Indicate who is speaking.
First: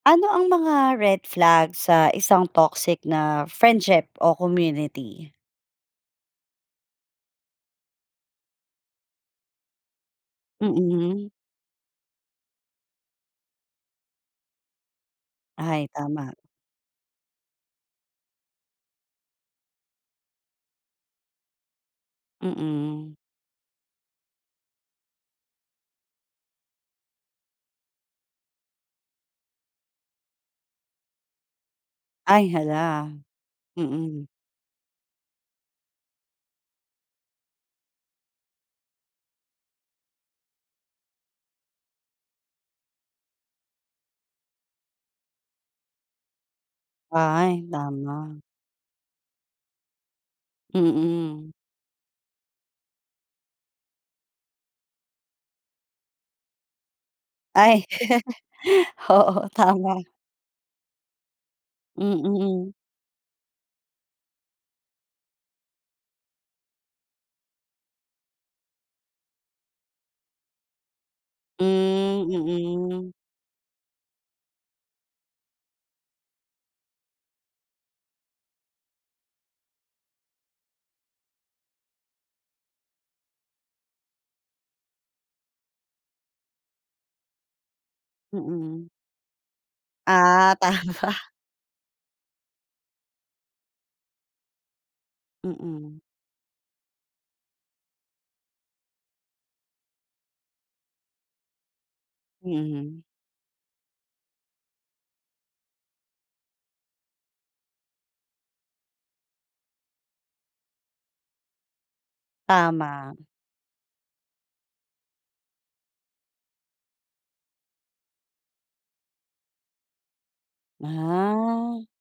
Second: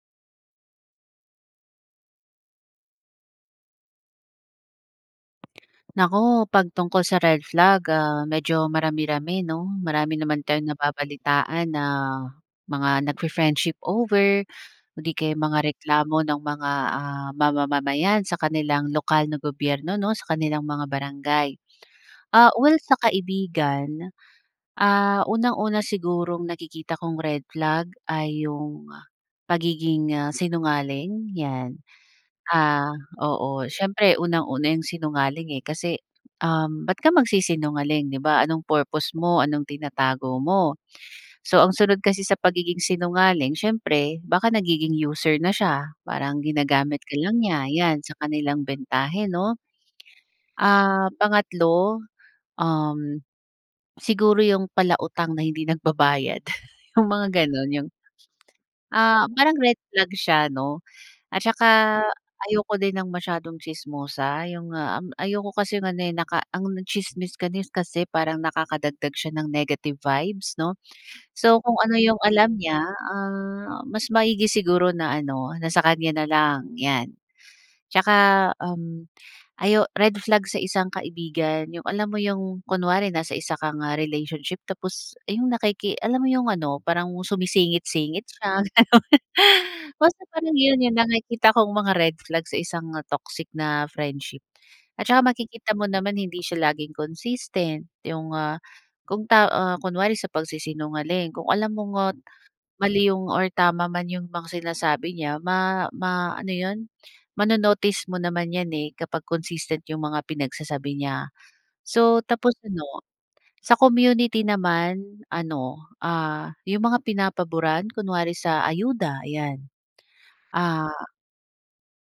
Speaker 1: Ano ang mga red flag sa isang toxic na friendship o community?
Speaker 2: Naku, pag tungkol sa red flag, ah, medyo marami-rami, 'no, marami naman tayong
Speaker 1: Mm.
Speaker 2: nababalitaan na mga nagfi-friendship over, o di kaya'y mga
Speaker 1: Ay,
Speaker 2: reklamo
Speaker 1: tama.
Speaker 2: ng mga, ah, ma-mamamayan sa kanilang lokal na gobyerno 'no, sa kanilang mga barangay. Ah, well sa
Speaker 1: Mm.
Speaker 2: kaibigan, ah, unang-una sigurong nakikita kong red flag ay 'yung pagiging, ah, sinungaling, yan.
Speaker 1: Ay,
Speaker 2: Ah,
Speaker 1: hala.
Speaker 2: oo, siyempre
Speaker 1: Mm.
Speaker 2: unang-una yung sinungaling, eh, kasi um ba't ka magsisinungaling, 'di ba anong purpose mo, anong tinatago mo. So ang sunod kasi sa pagiging sinungaling siyempre baka nagiging user na siya, parang ginagamit ka lang
Speaker 1: Ay,
Speaker 2: niya yan sa
Speaker 1: tama.
Speaker 2: kanilang bentahe 'no? Ah,
Speaker 1: Mm.
Speaker 2: pangatlo, um, siguro yung palautang na hindi nagbabayad yung mga
Speaker 1: Ay,
Speaker 2: ganun, ah,
Speaker 1: oo
Speaker 2: parang red
Speaker 1: tama.
Speaker 2: flag siya 'no at saka
Speaker 1: Mm.
Speaker 2: ayoko din ng masyadong tsismosa yung, ah, um, ayoko kasing ano eh, naka ang tsismis ka ni s kasi parang nakakadagdag siya ng negative vibes, 'no? So, kung ano yung
Speaker 1: Hmm,
Speaker 2: alam niya,
Speaker 1: mm.
Speaker 2: ah, mas maigi siguro na ano na sa kanya na lang, yan. At saka um, ayo red flag sa isang kaibigan yung alam mo yung kunwari nasa isa kang ah relationship tapos, ah, yung nakiki alam mo yung ano parang sumisingit-singit siya,
Speaker 1: Mm.
Speaker 2: gano'n. Basta parang
Speaker 1: Ah,
Speaker 2: yun yung
Speaker 1: tama.
Speaker 2: nakikita kong mga red flag sa isang, ah, toxic na friendship at saka makikita mo
Speaker 1: Mm.
Speaker 2: naman hindi siya laging consistent yung, ah, kung ta ah, kunwari sa pagsisinungaling kung alam mong, ah,
Speaker 1: Mhm.
Speaker 2: mali yung or tama man ,yung mga sinasabi niya ma ma ano yun, mano-notice mo naman yan, eh, kapag consistent yung mga pinagsasabi niya. So, tapos ano
Speaker 1: Tama.
Speaker 2: sa community naman ano, ah, yung mga pinapaburan kunwari sa ayuda, ayan. Ah
Speaker 1: Ah.